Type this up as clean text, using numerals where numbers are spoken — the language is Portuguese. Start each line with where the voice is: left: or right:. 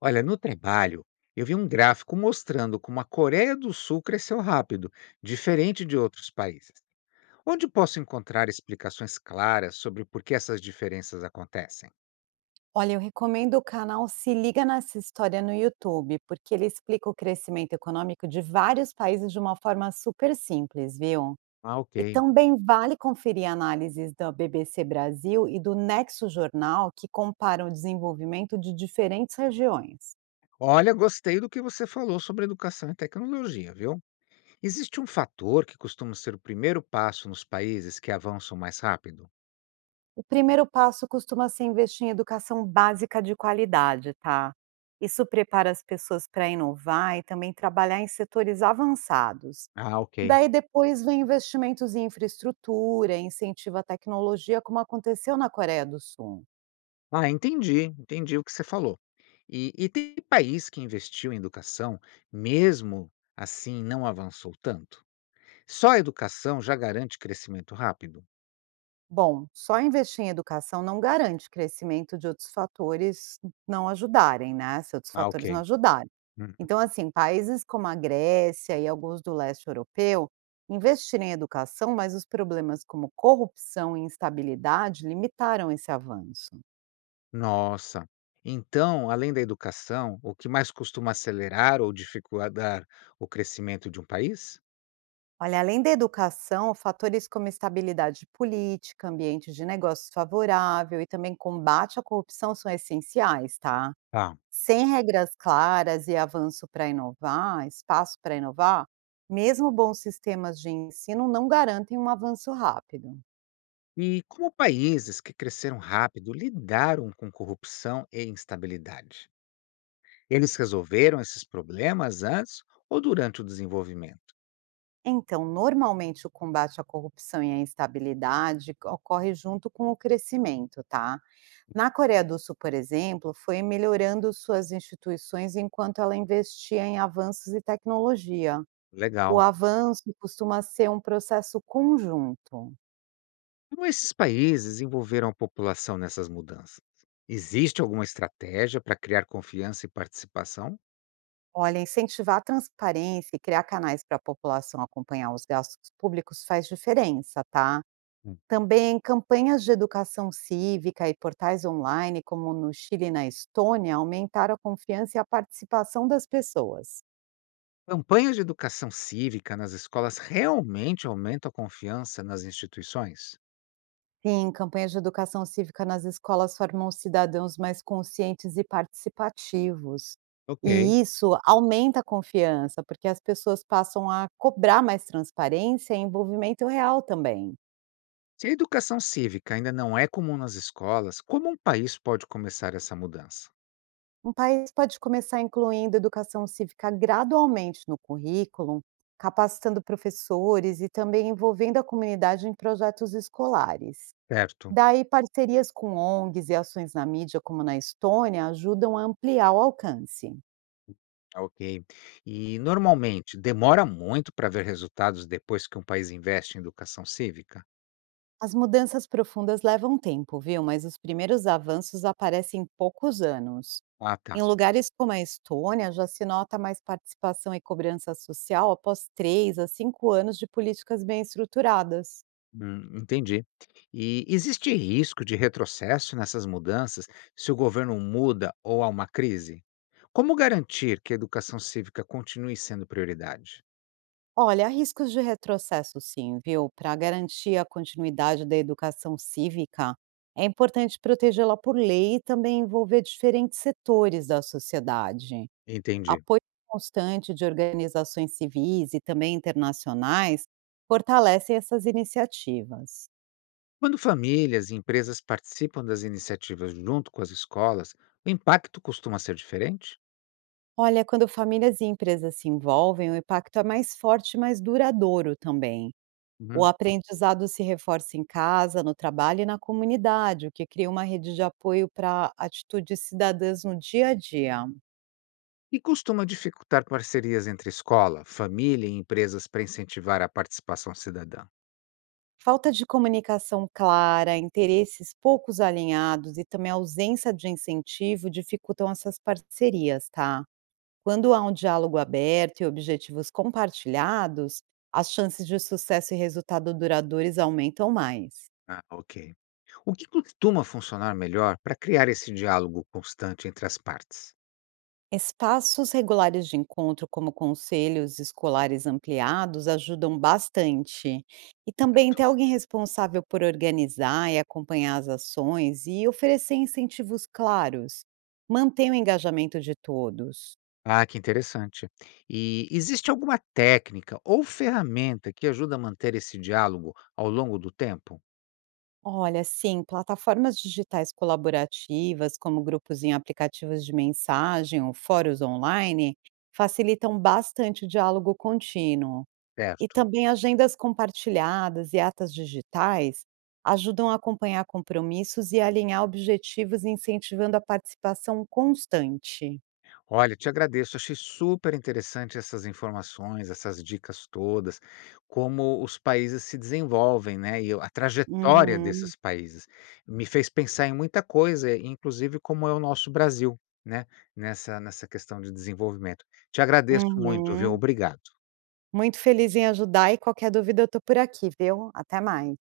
left: Olha, no trabalho, eu vi um gráfico mostrando como a Coreia do Sul cresceu rápido, diferente de outros países. Onde posso encontrar explicações claras sobre por que essas diferenças acontecem?
right: Olha, eu recomendo o canal Se Liga Nessa História no YouTube, porque ele explica o crescimento econômico de vários países de uma forma super simples, viu?
left: Ah, ok.
right: E também vale conferir análises da BBC Brasil e do Nexo Jornal, que comparam o desenvolvimento de diferentes regiões.
left: Olha, gostei do que você falou sobre educação e tecnologia, viu? Existe um fator que costuma ser o primeiro passo nos países que avançam mais rápido?
right: O primeiro passo costuma ser investir em educação básica de qualidade, tá? Isso prepara as pessoas para inovar e também trabalhar em setores avançados.
left: Ah, ok.
right: Daí depois vem investimentos em infraestrutura, incentiva a tecnologia, como aconteceu na Coreia do Sul.
left: Ah, entendi, entendi o que você falou. E tem país que investiu em educação, mesmo assim não avançou tanto? Só a educação já garante crescimento rápido?
right: Bom, só investir em educação não garante crescimento de outros fatores não ajudarem, né, se outros
left: Ah, ok.
right: fatores não ajudarem.
left: Uhum.
right: Então, assim, países como a Grécia e alguns do leste europeu investiram em educação, mas os problemas como corrupção e instabilidade limitaram esse avanço.
left: Nossa. Então, além da educação, o que mais costuma acelerar ou dificultar o crescimento de um país?
right: Olha, além da educação, fatores como estabilidade política, ambiente de negócios favorável e também combate à corrupção são essenciais, tá?
left: Tá.
right: Sem regras claras e avanço para inovar, espaço para inovar, mesmo bons sistemas de ensino não garantem um avanço rápido.
left: E como países que cresceram rápido lidaram com corrupção e instabilidade? Eles resolveram esses problemas antes ou durante o desenvolvimento?
right: Então, normalmente o combate à corrupção e à instabilidade ocorre junto com o crescimento, tá? Na Coreia do Sul, por exemplo, foi melhorando suas instituições enquanto ela investia em avanços e tecnologia. O
left: Legal.
right: avanço costuma ser um processo conjunto.
left: Como esses países envolveram a população nessas mudanças? Existe alguma estratégia para criar confiança e participação?
right: Olha, incentivar a transparência e criar canais para a população acompanhar os gastos públicos faz diferença, tá?
left: Hum.
right: Também campanhas de educação cívica e portais online, como no Chile e na Estônia, aumentaram a confiança e a participação das pessoas.
left: Campanhas de educação cívica nas escolas realmente aumentam a confiança nas instituições?
right: Sim, campanhas de educação cívica nas escolas formam cidadãos mais conscientes e participativos.
left: Ok.
right: E isso aumenta a confiança, porque as pessoas passam a cobrar mais transparência e envolvimento real também.
left: Se a educação cívica ainda não é comum nas escolas, como um país pode começar essa mudança?
right: Um país pode começar incluindo educação cívica gradualmente no currículo, capacitando professores e também envolvendo a comunidade em projetos escolares.
left: Certo.
right: Daí, parcerias com ONGs e ações na mídia, como na Estônia, ajudam a ampliar o alcance.
left: Ok. E normalmente demora muito para ver resultados depois que um país investe em educação cívica?
right: As mudanças profundas levam tempo, viu? Mas os primeiros avanços aparecem em poucos anos.
left: Ah,
right: Em
left: tá.
right: lugares como a Estônia, já se nota mais participação e cobrança social após 3 a 5 anos de políticas bem estruturadas.
left: Entendi. E existe risco de retrocesso nessas mudanças se o governo muda ou há uma crise? Como garantir que a educação cívica continue sendo prioridade?
right: Olha, há riscos de retrocesso, sim, viu? Para garantir a continuidade da educação cívica, é importante protegê-la por lei e também envolver diferentes setores da sociedade.
left: Entendi.
right: Apoio constante de organizações civis e também internacionais fortalecem essas iniciativas.
left: Quando famílias e empresas participam das iniciativas junto com as escolas, o impacto costuma ser diferente?
right: Olha, quando famílias e empresas se envolvem, o impacto é mais forte e mais duradouro também. O
left: Uhum.
right: aprendizado se reforça em casa, no trabalho e na comunidade, o que cria uma rede de apoio para atitudes cidadãs no dia a dia.
left: E costuma dificultar parcerias entre escola, família e empresas para incentivar a participação cidadã?
right: Falta de comunicação clara, interesses poucos alinhados e também a ausência de incentivo dificultam essas parcerias, tá? Quando há um diálogo aberto e objetivos compartilhados, as chances de sucesso e resultado duradouros aumentam mais.
left: Ah, ok. O que costuma funcionar melhor para criar esse diálogo constante entre as partes?
right: Espaços regulares de encontro, como conselhos escolares ampliados, ajudam bastante. E também ter
left: Certo.
right: alguém responsável por organizar e acompanhar as ações e oferecer incentivos claros. Mantém o engajamento de todos.
left: Ah, que interessante. E existe alguma técnica ou ferramenta que ajuda a manter esse diálogo ao longo do tempo?
right: Olha, sim, plataformas digitais colaborativas, como grupos em aplicativos de mensagem ou fóruns online, facilitam bastante o diálogo contínuo. E
left: Certo.
right: também agendas compartilhadas e atas digitais ajudam a acompanhar compromissos e alinhar objetivos, incentivando a participação constante.
left: Olha, te agradeço. Achei super interessante essas informações, essas dicas todas, como os países se desenvolvem, né, e a trajetória
right: Uhum,
left: desses países. Me fez pensar em muita coisa, inclusive como é o nosso Brasil, né, nessa questão de desenvolvimento. Te agradeço muito, viu?
right: uhum.
left: Obrigado.
right: Muito feliz em ajudar e qualquer dúvida eu tô por aqui, viu? Até mais.